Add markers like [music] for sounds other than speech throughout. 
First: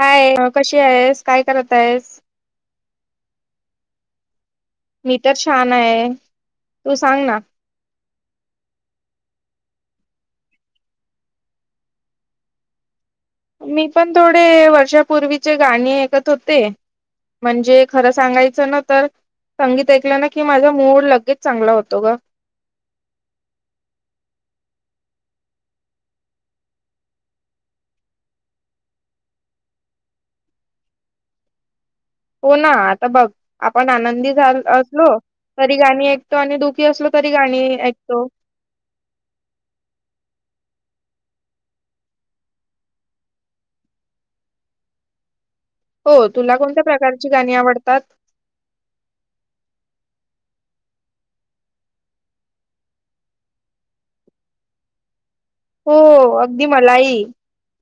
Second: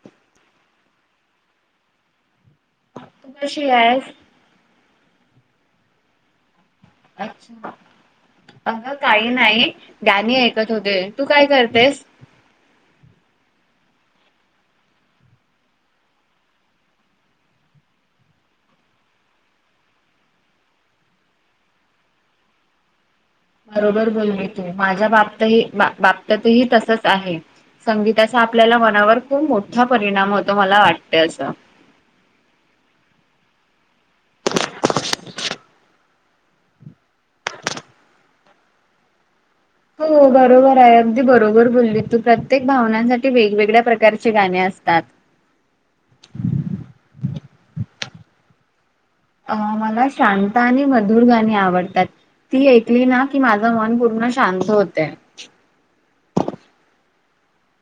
काय कशी आहेस काय करत आहेस तू कशी आहेस मी तर छान आहे तू सांग ना अच्छा अ काही नाही ज्ञानी ऐकत होते तू काय करतेस मी पण थोडे वर्षापूर्वीचे गाणी ऐकत होते म्हणजे खरं सांगायचं ना तर संगीत ऐकलं ना की माझा मूड लगेच चांगला होतो ग [inaudible] बरोबर बोली तू माझ्या बापतही बापततही तसंच आहे. संगीताचा आपल्याला मनावर खूप मोठा परिणाम होतो मला वाटते असं. हो ना आता बघ आपण आनंदी झा असलो तरी गाणी ऐ कतो आणि दुःखी असलो तरी गाणी ऐकतो. हो. हो बरोबर आहे अगदी बरोबर बोलली तू प्रत्येक भावनांसाठी वेगवेगळ्या प्रकारचे गाणे असतात. [inaudible] हो तुला कोणत्या प्रकारची गाणी आवडतात? अ मला शांत आणि मधुर गाणी आवडतात. ती ऐकली ना की माझं मन पूर्ण शांत होतंय. हो अगदी मलाही,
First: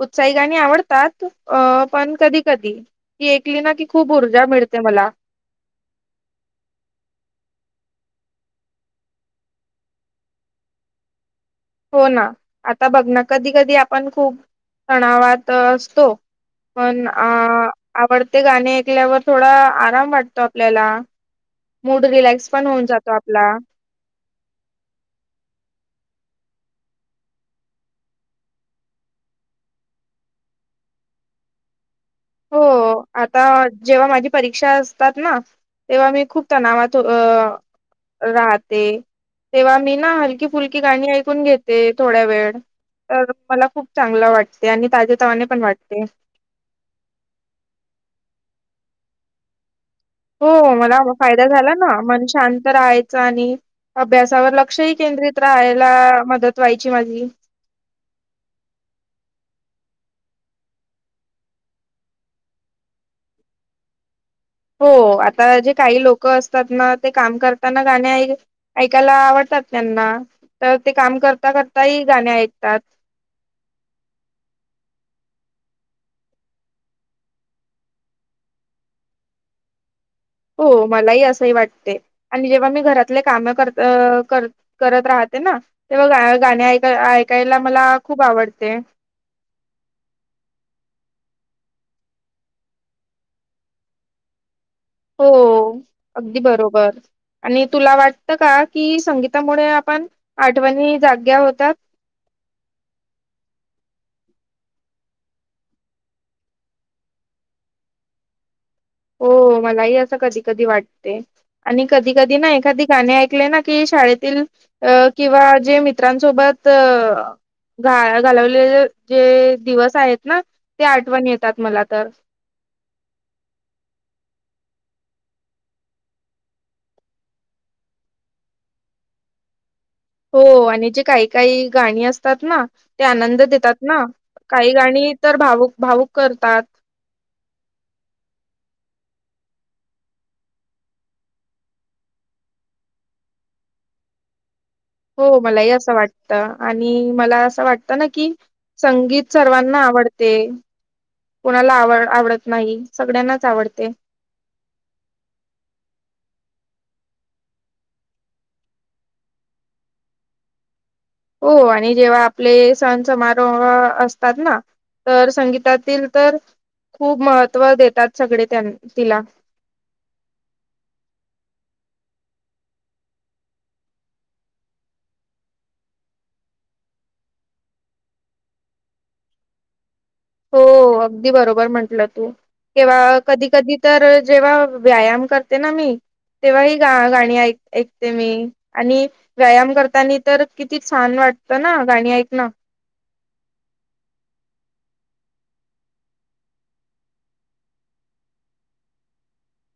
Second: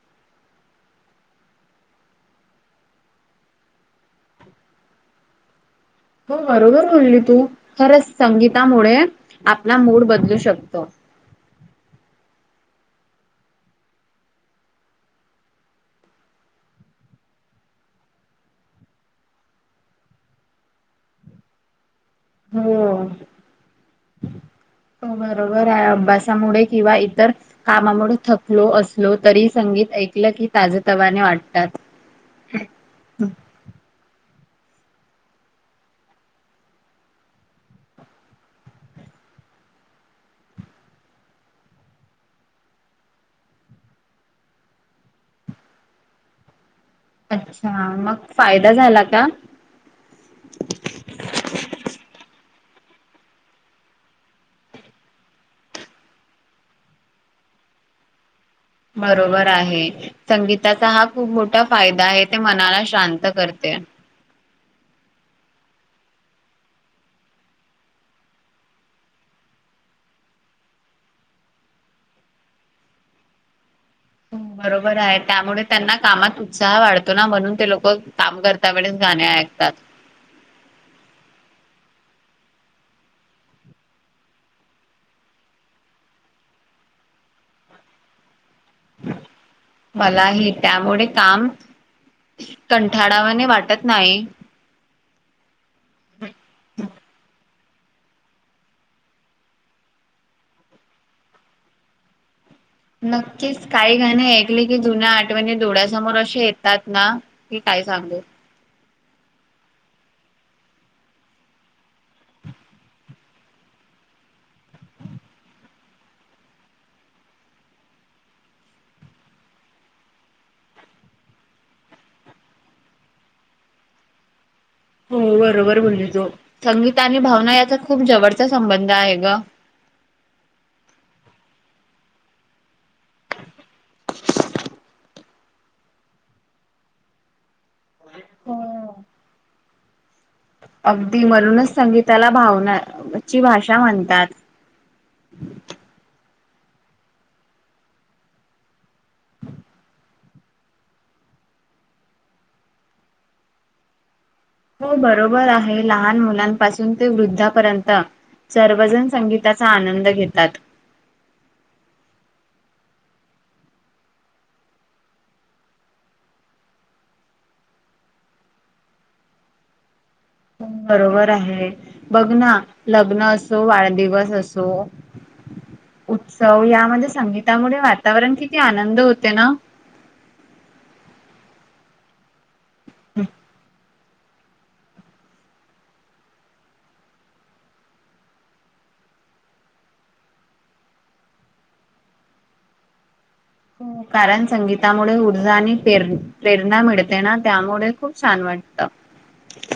उत्साही गाणी आवडतात अ पण कधी कधी ती ऐकली ना की खूप ऊर्जा मिळते मला. हो बरोबर बोलली तू खरंच संगीतामुळे आपला मूड बदलू शकतो. हो ना आता बघं ना कधी कधी आपण खूप तणावात असतो, पण अ आवडते गाणे ऐकल्यावर थोडा आराम वाटतो आपल्याला. [inaudible] मूड रिलॅक्स पण हो. होऊन जातो आपला. [inaudible] हो बरोबर आहे अभ्यासामुळे किंवा इतर कामामुळे थकलो असलो तरी संगीत ऐकलं की ताजे तवाने वाटतात. हो आता जेव्हा माझी परीक्षा असतात ना, तेव्हा मी खूप तणावात अ राहते. तेव्हा मी ना हलकी फुलकी गाणी ऐकून घेते थोडांवेळ. तर मला खूप चांगलं वाटते आणि ताजे तवाने पण वाटते. अच्छा, मग फायदा झाला का? हो मला फायदा झाला ना मन शांत राहायच आणि अभ्यासावर लक्षही केंद्रित राहायला मदत व्हायची माझी. [inaudible] बरोबर आहे संगीताचा हा खूप मोठा फायदा आहे ते मनाला शांत कर ते हो आता जे काही लोक असतात ना ते काम करताना गाणे ऐकायला आवड तात त्यांना, तर ते काम करता करता ही गाणे ऐकतात. हम्. बरोबर आहे त्यामुळे त्यांना कामात उत्साह वाढतो ना म्हणून ते लोकं काम करता वेळेस गाणे ऐक तात. हो मलाही असंही वाटते आणि जेव्हा मी घरातले काम कर-करत राह ते ना, तेव्हा गाणी ऐकायला मला खूप आवडते. मलाही त्यामुळे काम कंठाळावाने वाटत नाही. हो! अगदी बरोबर. आणि तुला वाटतं का कि संगीतामुळे आपण आठवणी जाग्या होतात? [inaudible] नक्कीच काही गाणे ऐकली की जुन्या आठवणी डोळ्यासमोर अशे येतात ना की का काय सांगू? हो मलाही असं कधी-कधी वाटते, आणि कधी-कधी ना एखादी गाणी ऐकले ना की शाळेतील अ किंवा जे मित्रांसोबत अ वाया घालवलेले जे दिवस आहेत ना ते आठवण येतात मला तर [inaudible] हम्म. बरोबर बोली तु संगीत आणि भावना याचा खूप जवळचा संबंध आहे ग. हो आणि जे काही-काही गाणी असतात ना ते आनंद देतात ना काही गाणी ती तर भाऊक-भाऊक करतात. हो. अगदी म्हणूनच संगीताला भावनाची भाषा म्हणतात. हो मलाही असं वाटत आणि मला असं वाटतं ना कि संगीत सर्वांना आवडते, कोणाला आवड-आवडत नाही सगळ्यांनाच आवडते. हो बरोबर आहे. लहान मुलांपासून ते वृद्धापर्यंत सर्वजण संगीताचा आनंद घेतात. हो आणि जेव्हा आपले सण समारोह असतात ना? तर संगीतातील तर खूप महत्त्व देतात सगळे त्यां तिला. [inaudible] बरोबर आहे बघ ना लग्न असो, वाढदिवस असो, [inaudible] उत्सव यामध्ये संगीतामुळे वातावरण किती आनंद होते ना? हो अगदी बरोबर म्हंटलं तू केव्हा कधी-कधी तर जेव्हा व्यायाम करते ना मी. तेंव्हा ही गा-गाणी ऐक-ऐकते मी आणि व्यायाम करतानी तर किती छान वाट वाटत ना गाणी ऐकणं. हो. कारण संगीतामुळे ऊर्जा आणि प्रेरणा मिळते ना, त्यामुळे खूप छान वाटत.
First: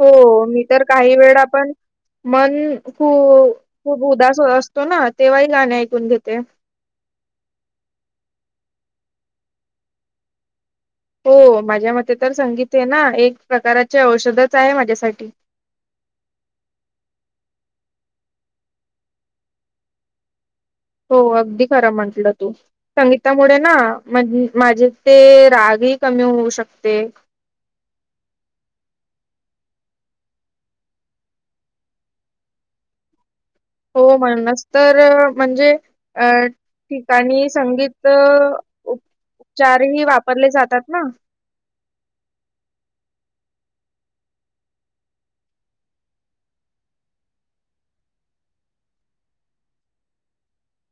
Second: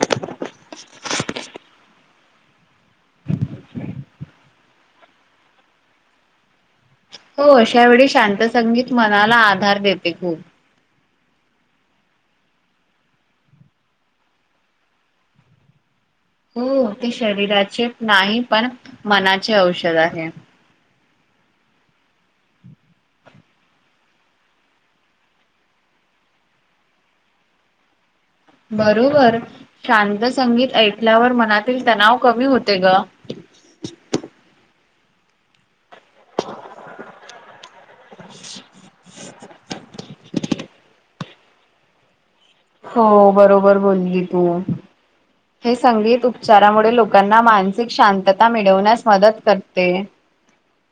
हो, मी तर काही वेळ पण मन खू- खूप उदास असतो ना, तेव्हाही गाणे ऐकून घेते. हो, अश्या वेळी शांत संगीत मनाला आधार देते खूप. हो, माझ्या मते तर संगीत आहे ना एक प्रकारचे औषधच आहे माझ्यासाठी. [unintelligible] हो, ते शरीराचे नाही पण मनाचे औषध आहे. हो, अगदी खरं म्हंटलं तू संगीतामुळे ना माझे ते राग ही कमी होऊ शकते. [inaudible] बरोबर शांत संगीत ऐकल्यावर मनातील तणाव कमी होते ग. हो म्हणूनच तर म्हणजे अ ठिकाणी संगीत उपचार वा वापरले जातात ना? हो बरोबर बोली तू. हे संगीत उपचारामुळे लोकांना मानसिक शांतता मिळवण्यास मदत करते.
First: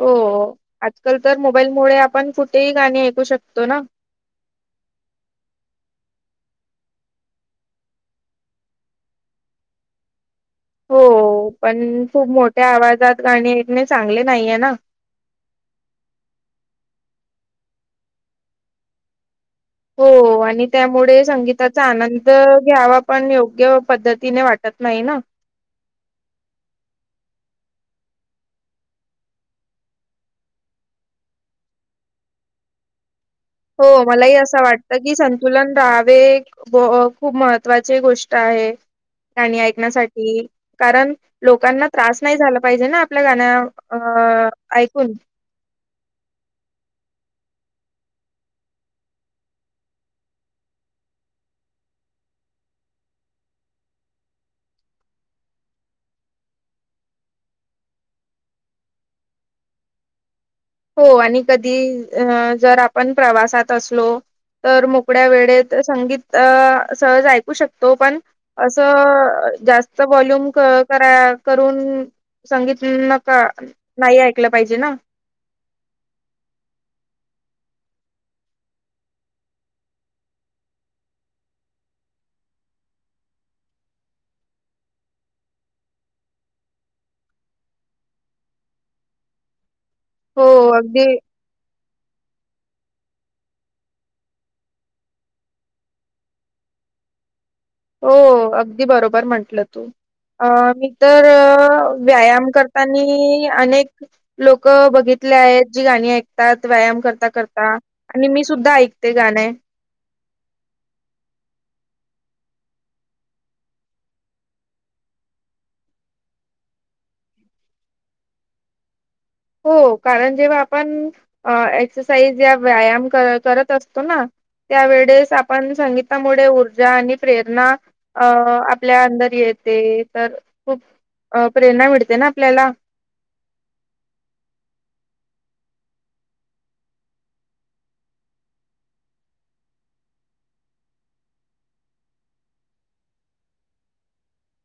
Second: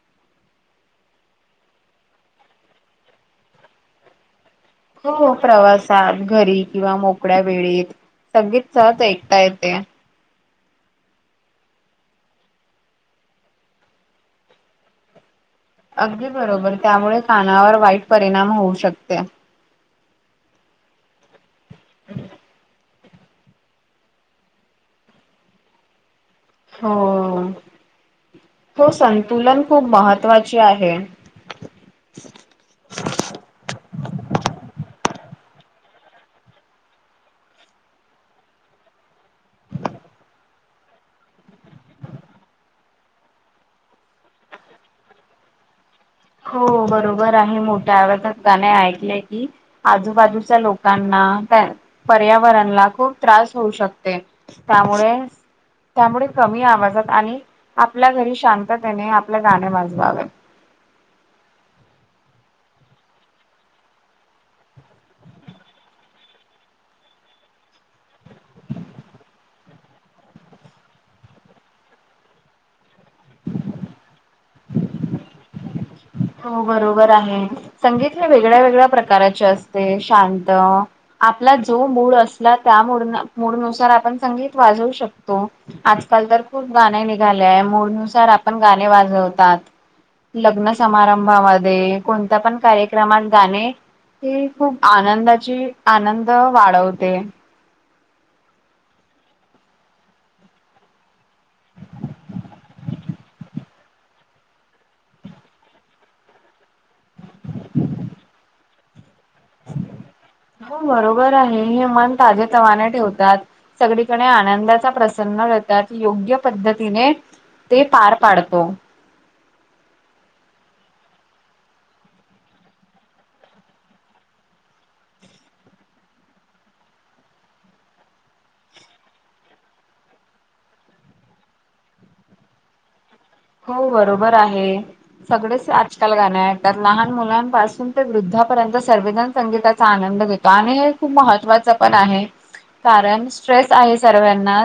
हो ओ. आज काल तर मोबाईल मुळे आपण कुठेही गाणी ऐकू शकतो ना. हो प्रवासात, घरी किंवा मोकळ्या वेळेत संगीत सहज आइता येते. हो. हो पण खूप मोठ्या आवाजात गाणी ऐकणे चांगले नैये ना. अगदी बरोबर त्यामुळे कानावर वाईट परिणाम होऊ शकते. हो आणि त्यामुडे संगीताचा आनंद घ्यावा पण योग्य पद्धतीने वाटत नाइ ना. हो ओ. तो संतुलन खूप महत्त्वाची आहे. चच हो मलाही असं वाटतं की संतुलन राहावे व खूप महत्त्वाचे गोष्ट आहे. गाणी ऐकण्यासाठी कारण लोकांना त्रास नाही झाला पाहिजे ना आपल्या गाण्या अ ऐकून हो बरोबर आहे मोठ्या आवाजात गाणे ऐकले की आजूबाजूच्या लोकांना हा काय पर्यावरणला खूप त्रास होऊ शकतोय त्यामुळे त्यामुळे कमी आवाजात आणि आपल्या घरी शांततेने आपले गाणे वाजवावे. हो आणि कधी अ जर आपण प्रवासात असलो तर मोकड्या वेळेत संगीत सहज ऐकू शकतो पण असं जास्त वॉल्यूम क करा करून संगीत नका नाइ ऐकलं त पाहिजे ना. हो बरोबर आहे संगीत हे वेगळ्या वेगळ्या प्रकाराचे असते शांत आपला जो मूड असला त्या मूड मूडनुसार आपण संगीत वाजवू शकतो, आज काल तर खूप गाणे निघालेय मूडनुसार आपण गाणे वाजवतात. हो लग्न अगदी समारंभामध्ये कोणता पण कार्य रमात गाणे हे खूप आनंदाची आनंद वाढवते. हो अगदी बरोबर म्हटलं तू अ मी तर व्यायाम करतानी अनेक लोक बघित ली आहेत जी गाणी ऐकतात व्यायाम करता करता आणि मी सुद्धा ऐक हो बरोबर आहे हे मन ताजे तवाने ठेवतात, सगळीकडे आनंदाचा प्रसन्न [unintelligible] तात योग्य पद्धतीने ते पार पाडतो. हो कारण जेव्हा आपण एक्ससाइज या व्यायाम कर करत असतो ना. त्यावेेडेस आपण संगीतामुळे ऊर्जा आणि प्रेरणा अ आपल्या अंदर येत ते तर खूप अ प्रेरणा मिळते ना आपल्याला हो बरोबर आहे, सगळेचं आजकाल गाण ऐकात लहान मुलांपासून ते वृद्ध ता पर्यंत सवेजण संगीताचा आनंद घेतो आणि हे खूप महत्त्वाचं पण आहे. कारण स्ट्रेस आहे सरवेना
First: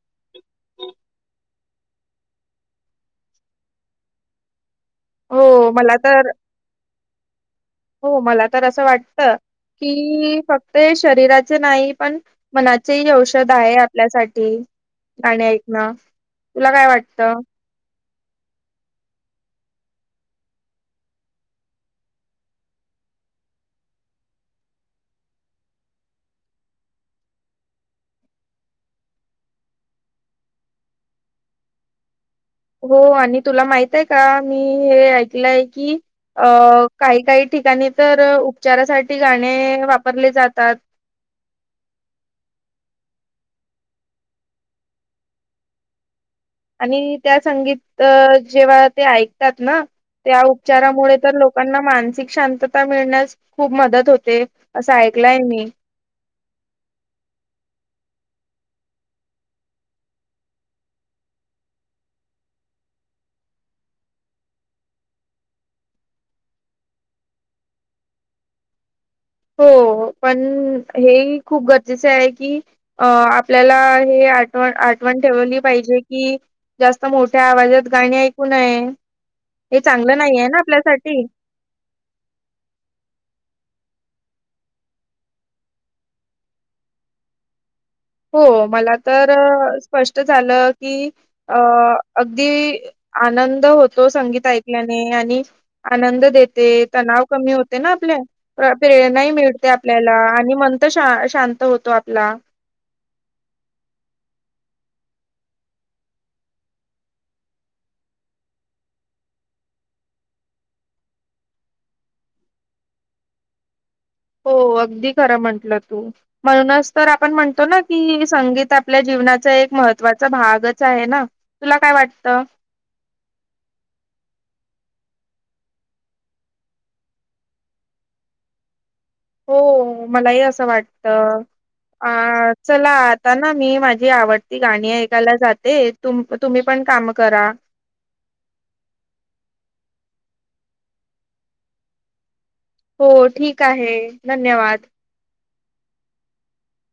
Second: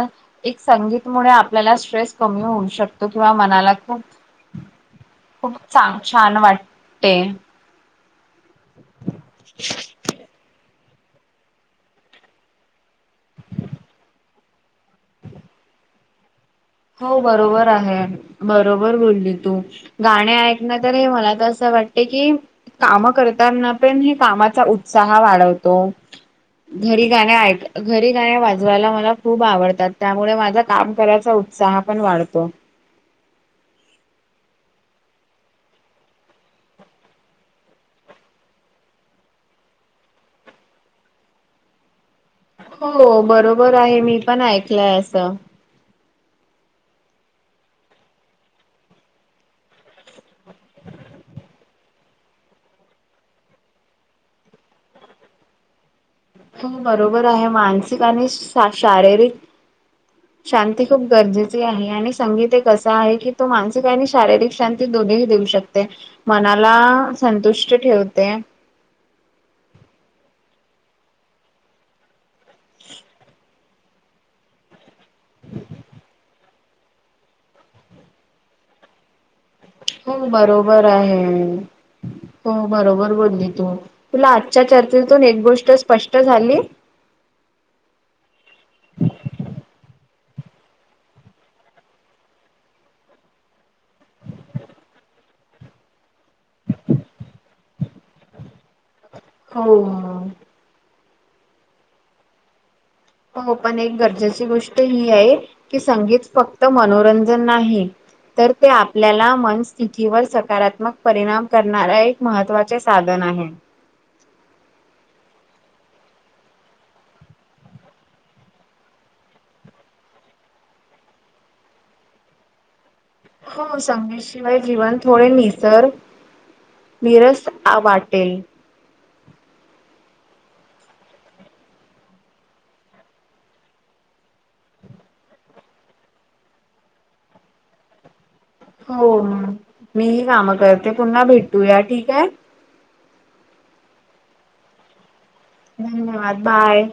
एक संगीत मुळे आपल्याला ट्रेस कमी होऊ शकतो किंवा मनाला खूप खूप हो चां मला तर छान वाटते. हो मला तर असं वाटत की फत ते शरीराचे नाही पण मनाचे ही औषध आहे, आपल्यासाठी गाणी ऐक न हो बरोबर आहे. बरोबर बोलली तू गाणी ऐकण तर हे मला तर असं वाटते की काम कर ताना पण हे कामाचा उत्साह वाढवतो. घरी गाण्या ऐक- घरी गाण्या वाजवायला मला खूप आवडतात त्यामुळे माझं काम करायचा उत्साह पण वाढतो. हो, आणि तुला माहित आहे का? मी हे ऐकलंय की. अ काही काही ठिकाणी तर उपचारासाठी गाणे वापरले जातात. [unintelligible] हो, बरोबर आहे मी पण ऐकलंय असं. आणि त्या संगीत जेव्हा ते ऐकतात ना त्या उपचारामुळे तर लोकांना मानसिक शांतता मिळण्यास खूप मदत होते असं ऐक लाय मी. हो बरोबर आहे, मानसिक आणि शा -शारीरिक शांती खूप गरजेची आहे, आणि संगीत एक असं आहे की तो मानसिक आणि शारीरिक शांती देऊ शकते मनाला संतुष्ट ठेवते. हो, पण हे खूप गरजेच आहे की अ आपल्याला हे आठव आठवण ठेवली पाहिजे कि, जास्त मोठ्या आवाजात गाणी ऐकून नाही. [unintelligible] हो आहे ना बरोबर आहे आपल्यासाठी हो बरोबर बोलली तू. तुला आजच्या चर्चेतून एक गोष्ट स्पष्ट झाली. हो मला तर. स्पष्ट झालं की अ अगदी आनंद होतो संगीत ऐकल्याने. आणि आनंद देते तणाव कमी होते ना आपल्या. प्रेरणा ही मिळते आपल्याला हो. आणि मन तर शां शांत होतो आपला. हो पण एक गरजेची गोष्ट ही आहे की संगीत फक्त मनोरंजन नाही. तर ते आपल्याला मनस्थितीवर सकारात्मक परिणाम करणारा एक महत्त्वाचे साधन. [unintelligible] हो अगदी खरं म्हंटलंत म्हणूनच तर आपण म्हणतो ना की संगीत आपल्या जी- - जीवनाचा एक महत्वाचा भागच आहे ना हो. सांगेशिवाय जीवन थोडे निसर निरस आ वाटेल. हो मलाही असं वाटत. अ चला आता ना मी माझी आवडती गाणी ऐकायला जाते तुम तुम्ही पण - - काम करा. हो मी ही काम करते. पुन्हा भेटू या ठीक हाय. हो. ठीक आहे. धन्यवाद. धन्यवाद. बाय.